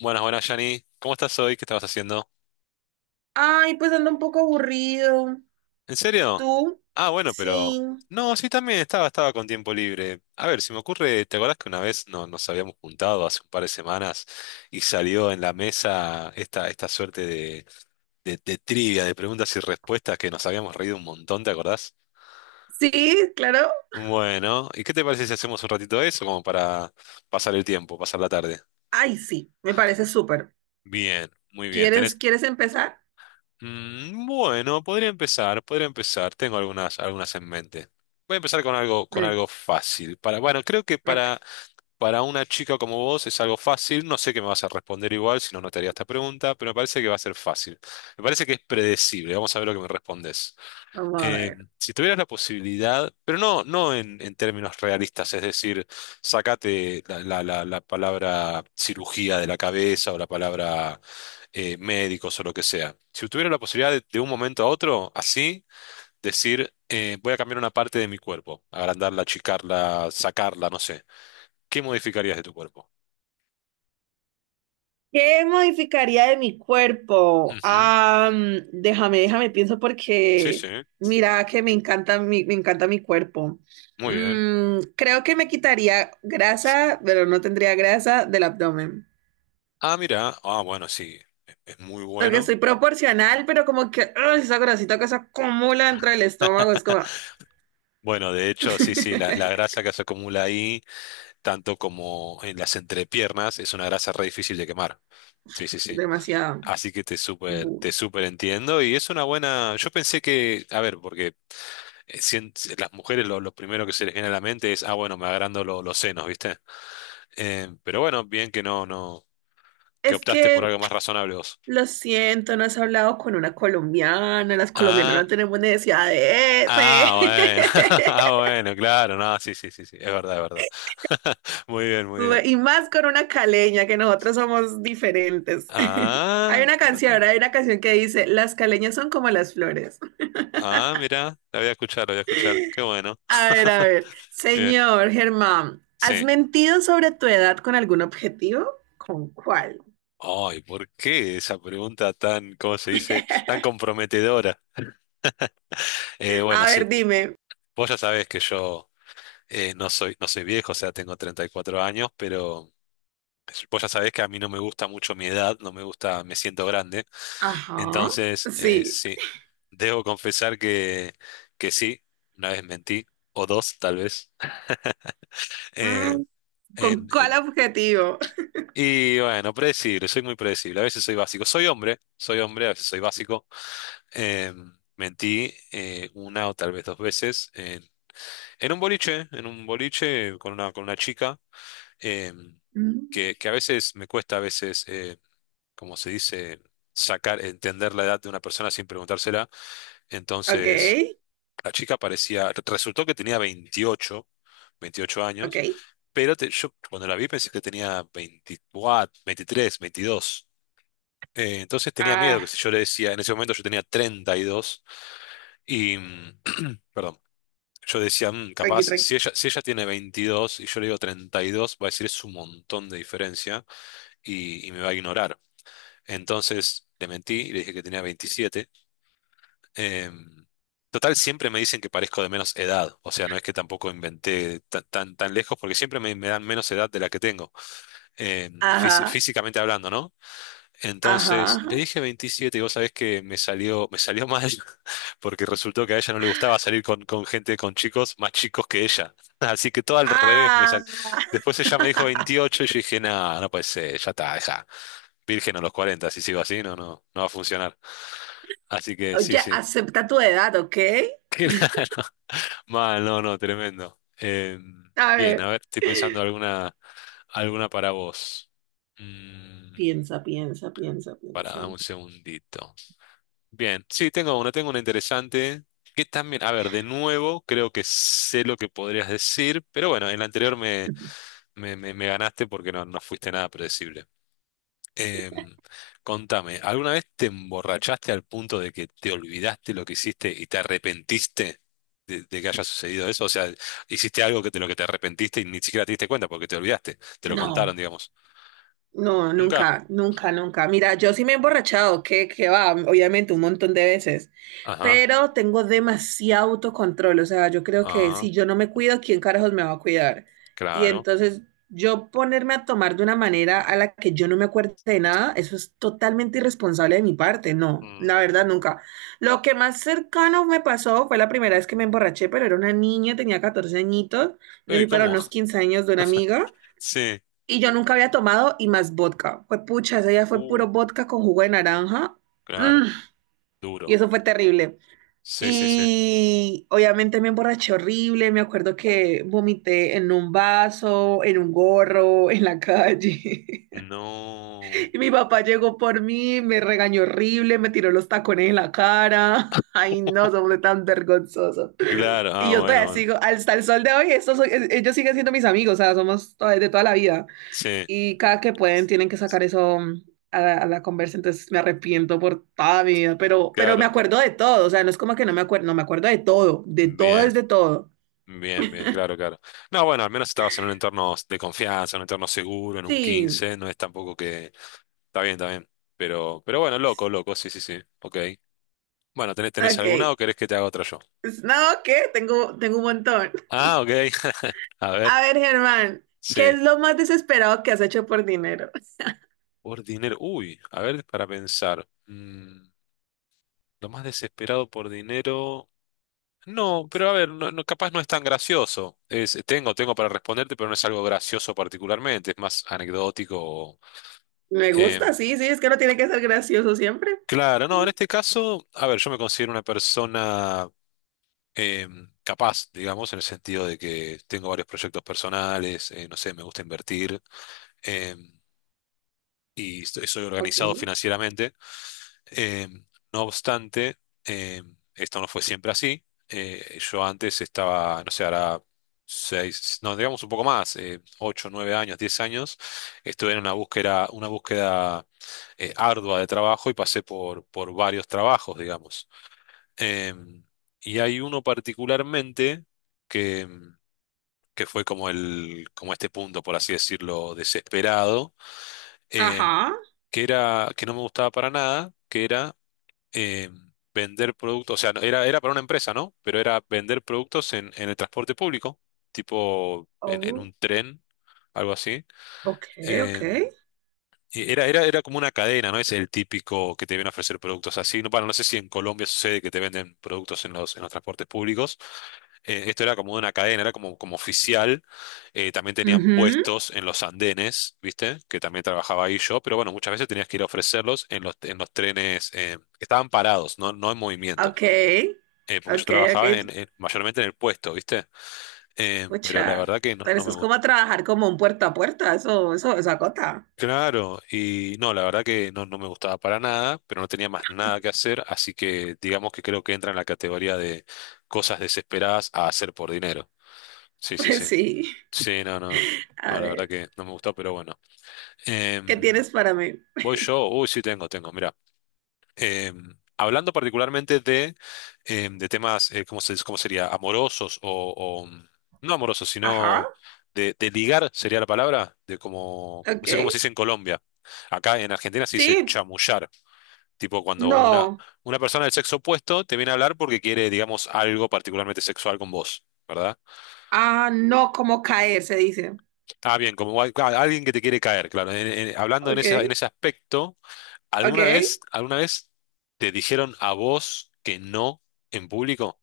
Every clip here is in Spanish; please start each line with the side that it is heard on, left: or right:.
left: Buenas, buenas, Yanni. ¿Cómo estás hoy? ¿Qué estabas haciendo?
right: Ay, pues ando un poco aburrido.
left: ¿En serio?
right: ¿Tú?
left: Ah, bueno, pero...
right: Sí.
left: No, sí, también estaba con tiempo libre. A ver, si me ocurre, ¿te acordás que una vez no, nos habíamos juntado hace un par de semanas y salió en la mesa esta suerte de trivia, de preguntas y respuestas que nos habíamos reído un montón, ¿te acordás?
right: Sí, claro.
left: Bueno, ¿y qué te parece si hacemos un ratito de eso como para pasar el tiempo, pasar la tarde?
right: Ay, sí, me parece súper.
left: Bien, muy bien.
right: ¿Quieres,
left: ¿Tenés?
right: quieres empezar?
left: Bueno, podría empezar, podría empezar. Tengo algunas en mente. Voy a empezar con
right: Mm,
left: algo fácil. Para, bueno, creo que
right: ok,
left: para una chica como vos es algo fácil. No sé qué me vas a responder igual, si no, no te haría esta pregunta, pero me parece que va a ser fácil. Me parece que es predecible. Vamos a ver lo que me respondes,
right: vamos a
left: eh,
right: ver.
left: si tuvieras la posibilidad, pero no en términos realistas, es decir, sacate la palabra cirugía de la cabeza o la palabra, médicos o lo que sea. Si tuviera la posibilidad de un momento a otro, así, decir, voy a cambiar una parte de mi cuerpo, agrandarla, achicarla, sacarla, no sé, ¿qué modificarías de tu cuerpo?
right: ¿Qué modificaría de mi cuerpo?
left: Ujú,
right: Ah, déjame pienso
left: sí,
right: porque
left: sí,
right: mira que me encanta mi cuerpo.
left: muy bien.
right: Creo que me quitaría grasa, pero no tendría grasa del abdomen.
left: Ah, mira, ah, bueno, sí, es muy
right: Porque
left: bueno.
right: soy proporcional, pero como que ¡ay! Esa grasita que se acumula dentro del estómago es como
left: Bueno, de hecho, sí, sí, la grasa que se acumula ahí. Tanto como en las entrepiernas, es una grasa re difícil de quemar. Sí, sí, sí.
right: demasiado.
left: Así que
right: Bu.
left: te súper entiendo y es una buena... Yo pensé que, a ver, porque eh, sien- las mujeres lo primero que se les viene a la mente es, ah, bueno, me agrando los senos, ¿viste? Pero bueno, bien que no, no, que
right: Es
left: optaste por
right: que
left: algo más razonable vos.
right: lo siento, no has hablado con una colombiana, las colombianas
left: Ah,
right: no tenemos necesidad de
left: ah, bueno,
right: ese.
left: ah, bueno, claro, no, sí, sí, sí, sí, es verdad, es verdad. Muy bien, muy bien.
right: Y más con una caleña, que nosotros somos diferentes.
left: Ah, bueno.
right: Hay una canción que dice, las caleñas son como las flores.
left: Ah, mira, la voy a escuchar, la voy a escuchar. Qué bueno.
right: A ver, a ver.
left: Bien,
right: Señor Germán, ¿has
left: sí.
right: mentido sobre tu edad con algún objetivo? ¿Con cuál?
left: Ay, ¿por qué esa pregunta tan, cómo se dice, tan comprometedora? Eh,
right: A
left: bueno,
right: ver,
left: sí,
right: dime.
left: vos ya sabés que yo, no soy viejo, o sea, tengo 34 años, pero vos ya sabés que a mí no me gusta mucho mi edad, no me gusta, me siento grande.
right: Ajá.
left: Entonces,
right: Sí.
left: sí, debo confesar que sí, una vez mentí, o dos tal vez. Eh,
right: Mm. ¿Con
left: en,
right: cuál
left: en-
right: objetivo?
left: y bueno, predecible, soy muy predecible, a veces soy básico. Soy hombre, a veces soy básico. Eh, mentí, una o tal vez dos veces en un boliche con una chica, eh,
right: Mm.
left: que a veces me cuesta, a veces, como se dice, sacar, entender la edad de una persona sin preguntársela.
right: Ok,
left: Entonces, la chica parecía, resultó que tenía veintiocho
right: ok.
left: años, pero yo cuando la vi pensé que tenía 24, 23, 22. Entonces tenía miedo que
right: Ah,
left: si yo le decía, en ese momento yo tenía treinta y... dos y perdón. Yo decía, "Mm,
right: tranqui,
left: capaz,
right: tranqui.
left: si ella tiene 22 y yo le digo 32, va a decir es un montón de diferencia y me va a ignorar". Entonces le mentí y le dije que tenía 27. Em, total, siempre me dicen que parezco de menos edad. O sea, no es que tampoco inventé tan lejos porque siempre me dan menos edad de la que tengo,
right: Ajá,
left: físicamente hablando, ¿no?
right: ajá,
left: Entonces le
right: ajá.
left: dije 27 y vos sabés que me salió mal, porque resultó que a ella no le gustaba salir con gente, con chicos más chicos que ella. Así que todo al revés me
right: Ah,
left: salió. Después ella me dijo 28 y yo dije, no, no puede ser, ya está, deja. Virgen a los 40, si sigo así, no, no, no va a funcionar. Así que sí,
right: oye,
left: sí.
right: acepta tu edad, ¿ok?
left: Claro. Mal, no, no, tremendo. Eh,
right: A
left: bien, a
right: ver.
left: ver, estoy pensando alguna para vos. Mm,
right: Piensa, piensa, piensa,
left: para,
right: piensa.
left: dame un segundito. Bien, sí, tengo una interesante. Que también, a ver, de nuevo, creo que sé lo que podrías decir, pero bueno, en la anterior me, me, me- me ganaste porque no fuiste nada predecible. Em, contame, ¿alguna vez te emborrachaste al punto de que te olvidaste lo que hiciste y te arrepentiste de que haya sucedido eso? O sea, hiciste algo que de lo que te arrepentiste y ni siquiera te diste cuenta porque te olvidaste, te lo
right: No.
left: contaron, digamos.
right: No,
left: ¿Nunca?
right: nunca, nunca, nunca. Mira, yo sí me he emborrachado, que va, obviamente un montón de veces,
left: Ajá,
right: pero tengo demasiado autocontrol, o sea, yo creo que
left: ah,
right: si yo no me cuido, ¿quién carajos me va a cuidar? Y
left: claro.
right: entonces yo ponerme a tomar de una manera a la que yo no me acuerde de nada, eso es totalmente irresponsable de mi parte, no,
left: Mm.
right: la verdad, nunca. Lo que más cercano me pasó fue la primera vez que me emborraché, pero era una niña, tenía 14 añitos, me
left: Uy,
right: fui para
left: ¿cómo?
right: unos 15 años de una amiga.
left: Sí.
right: Y yo nunca había tomado y más vodka. Fue pucha, ese día fue
left: Uh,
right: puro vodka con jugo de naranja.
left: claro.
right: Mm, y
left: Duro.
right: eso fue terrible.
left: Sí, sí, sí.
right: Y obviamente me emborraché horrible. Me acuerdo que vomité en un vaso, en un gorro, en la calle.
left: No.
right: Y mi papá llegó por mí, me regañó horrible, me tiró los tacones en la cara. Ay, no, somos tan vergonzosos.
left: Claro,
right: Y
left: ah,
right: yo
left: bueno,
right: todavía
left: bueno.
right: sigo, hasta el sol de hoy, ellos siguen siendo mis amigos, o sea, de toda la vida.
left: Sí,
right: Y cada que pueden tienen que sacar eso a a la conversa, entonces me arrepiento por toda mi vida, pero me
left: claro.
right: acuerdo de todo, o sea, no es como que no me acuerdo de todo es
left: Bien,
right: de todo.
left: bien, bien, claro, claro. No, bueno, al menos estabas en un entorno de confianza, en un entorno seguro, en un
right: Sí,
left: 15 no es tampoco que... Está bien, está bien. Pero bueno, loco, loco, sí, sí, sí. Ok. Bueno, ¿tenés alguna
right: ok.
left: o querés que te haga otra yo?
right: Pues, no, ¿qué? Tengo, tengo un montón.
left: Ah, ok. A ver,
right: A ver, Germán, ¿qué
left: sí.
right: es lo más desesperado que has hecho por dinero?
left: Por dinero. Uy, a ver, para pensar. Lo más desesperado por dinero. No, pero a ver, capaz no es tan gracioso. Tengo para responderte, pero no es algo gracioso particularmente, es más anecdótico.
right: Me gusta,
left: Em,
right: sí, sí, es que no tiene que ser gracioso siempre.
left: claro, no, en este caso, a ver, yo me considero una persona capaz, digamos, en el sentido de que tengo varios proyectos personales, no sé, me gusta invertir, em, y soy
right: Ok.
left: organizado financieramente. Eh, no obstante, eh, esto no fue siempre así. Yo antes estaba, no sé, ahora seis, no, digamos un poco más, ocho, 9 años, 10 años, estuve en una búsqueda ardua de trabajo y pasé por varios trabajos, digamos. Eh, y hay uno particularmente que, que fue como como este punto, por así decirlo, desesperado, eh,
right: Ajá.
left: que era, que no me gustaba para nada, que era, eh, vender productos, o sea, era para una empresa, ¿no? Pero era vender productos en el transporte público, tipo en
right: Oh,
left: un tren, algo así.
right: ok, ok.
left: em, y era como una cadena, ¿no? Es el típico que te viene a ofrecer productos así. No, bueno, no sé si en Colombia sucede que te venden productos en los transportes públicos. Esto era como una cadena, era como oficial. También tenían
right: Ujú.
left: puestos en los andenes, ¿viste? Que también trabajaba ahí yo. Pero bueno, muchas veces tenías que ir a ofrecerlos en los trenes, que estaban parados, no en movimiento.
right: Ok,
left: Porque yo
right: ok, ok.
left: trabajaba mayormente en el puesto, ¿viste? Pero la
right: Pucha,
left: verdad que no,
right: pero
left: no
right: eso
left: me
right: es
left: gustó.
right: como a trabajar como un puerta a puerta, eso acota.
left: Claro, y no, la verdad que no, no me gustaba para nada, pero no tenía más nada que hacer, así que digamos que creo que entra en la categoría de cosas desesperadas a hacer por dinero. Sí, sí,
right: Pues
left: sí.
right: sí.
left: Sí, no, no,
right: A
left: no, la verdad
right: ver,
left: que no me gustó, pero bueno.
right: ¿qué
left: Em,
right: tienes para mí?
left: voy yo, uy, sí tengo, mira. Hablando particularmente de temas, ¿cómo sería? Amorosos o no amorosos, sino
right: Ajá.
left: de ligar, sería la palabra, de como, no sé cómo se
right: Ok.
left: dice en Colombia. Acá en Argentina se dice
right: Sí.
left: chamullar, tipo cuando una,
right: No.
left: una persona del sexo opuesto te viene a hablar porque quiere, digamos, algo particularmente sexual con vos, ¿verdad?
right: Ah, no, como caer, se dice.
left: Ah, bien, alguien que te quiere caer, claro. Hablando en
right: Ok.
left: ese aspecto.
right: Ok.
left: Alguna vez te dijeron a vos que no en público?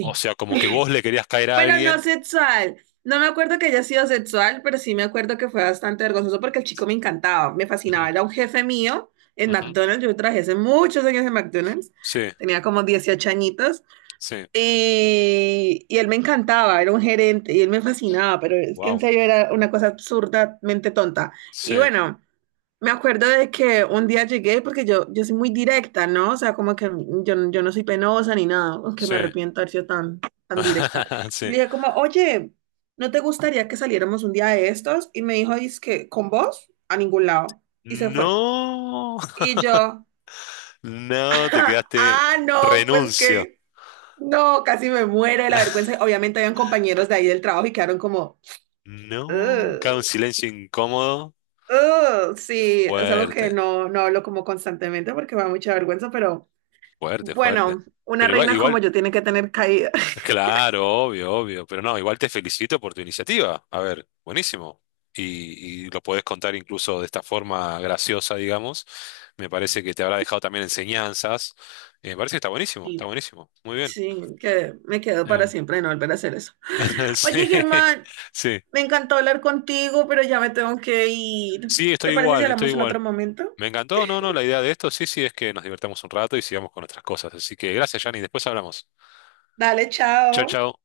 left: O sea, como que vos le querías caer a
right: Pero no
left: alguien.
right: sexual. No me acuerdo que haya sido sexual, pero sí me acuerdo que fue bastante vergonzoso porque el chico me encantaba, me fascinaba.
left: Ujú,
right: Era un jefe mío en
left: ujú.
right: McDonald's. Yo trabajé hace muchos años en McDonald's.
left: Sí,
right: Tenía como 18 añitos.
left: sí.
right: Y él me encantaba, era un gerente y él me fascinaba, pero es que en
left: Wow.
right: serio era una cosa absurdamente tonta. Y
left: Sí,
right: bueno. Me acuerdo de que un día llegué porque yo soy muy directa, ¿no? O sea, como que yo no soy penosa ni nada, aunque
left: sí.
right: me arrepiento de haber sido tan, tan directa. Y le
left: Sí.
right: dije como, oye, ¿no te gustaría que saliéramos un día de estos? Y me dijo, es que con vos a ningún lado. Y se fue.
left: No.
right: Y yo,
left: No, te quedaste.
right: ah, no, pues
left: Renuncio.
right: que, no, casi me muero de la vergüenza. Obviamente habían compañeros de ahí del trabajo y quedaron como,
left: No. Cada un
right: "Ugh,
left: silencio incómodo.
right: ugh". Sí, es algo que
left: Fuerte,
right: no hablo como constantemente porque me da mucha vergüenza, pero...
left: fuerte, fuerte.
right: Bueno, una
left: Pero igual,
right: reina como
left: igual,
right: yo tiene que tener caída.
left: claro, obvio, obvio, pero no, igual te felicito por tu iniciativa. A ver, buenísimo. Y lo podés contar incluso de esta forma graciosa, digamos. Me parece que te habrá dejado también enseñanzas. Me parece que está buenísimo, está
right: Sí,
left: buenísimo. Muy bien.
right: sí, que me quedo para
left: Em,
right: siempre de no volver a hacer eso.
left: sí,
right: Oye, Germán,
left: sí,
right: me encantó hablar contigo, pero ya me tengo que ir.
left: sí, estoy
right: ¿Te parece si
left: igual, estoy
right: hablamos en
left: igual.
right: otro momento?
left: Me encantó, no, no, la idea de esto, sí, sí, es que nos divertamos un rato y sigamos con otras cosas. Así que gracias, Yanni, después hablamos.
right: Dale,
left: Chao,
right: chao.
left: chao.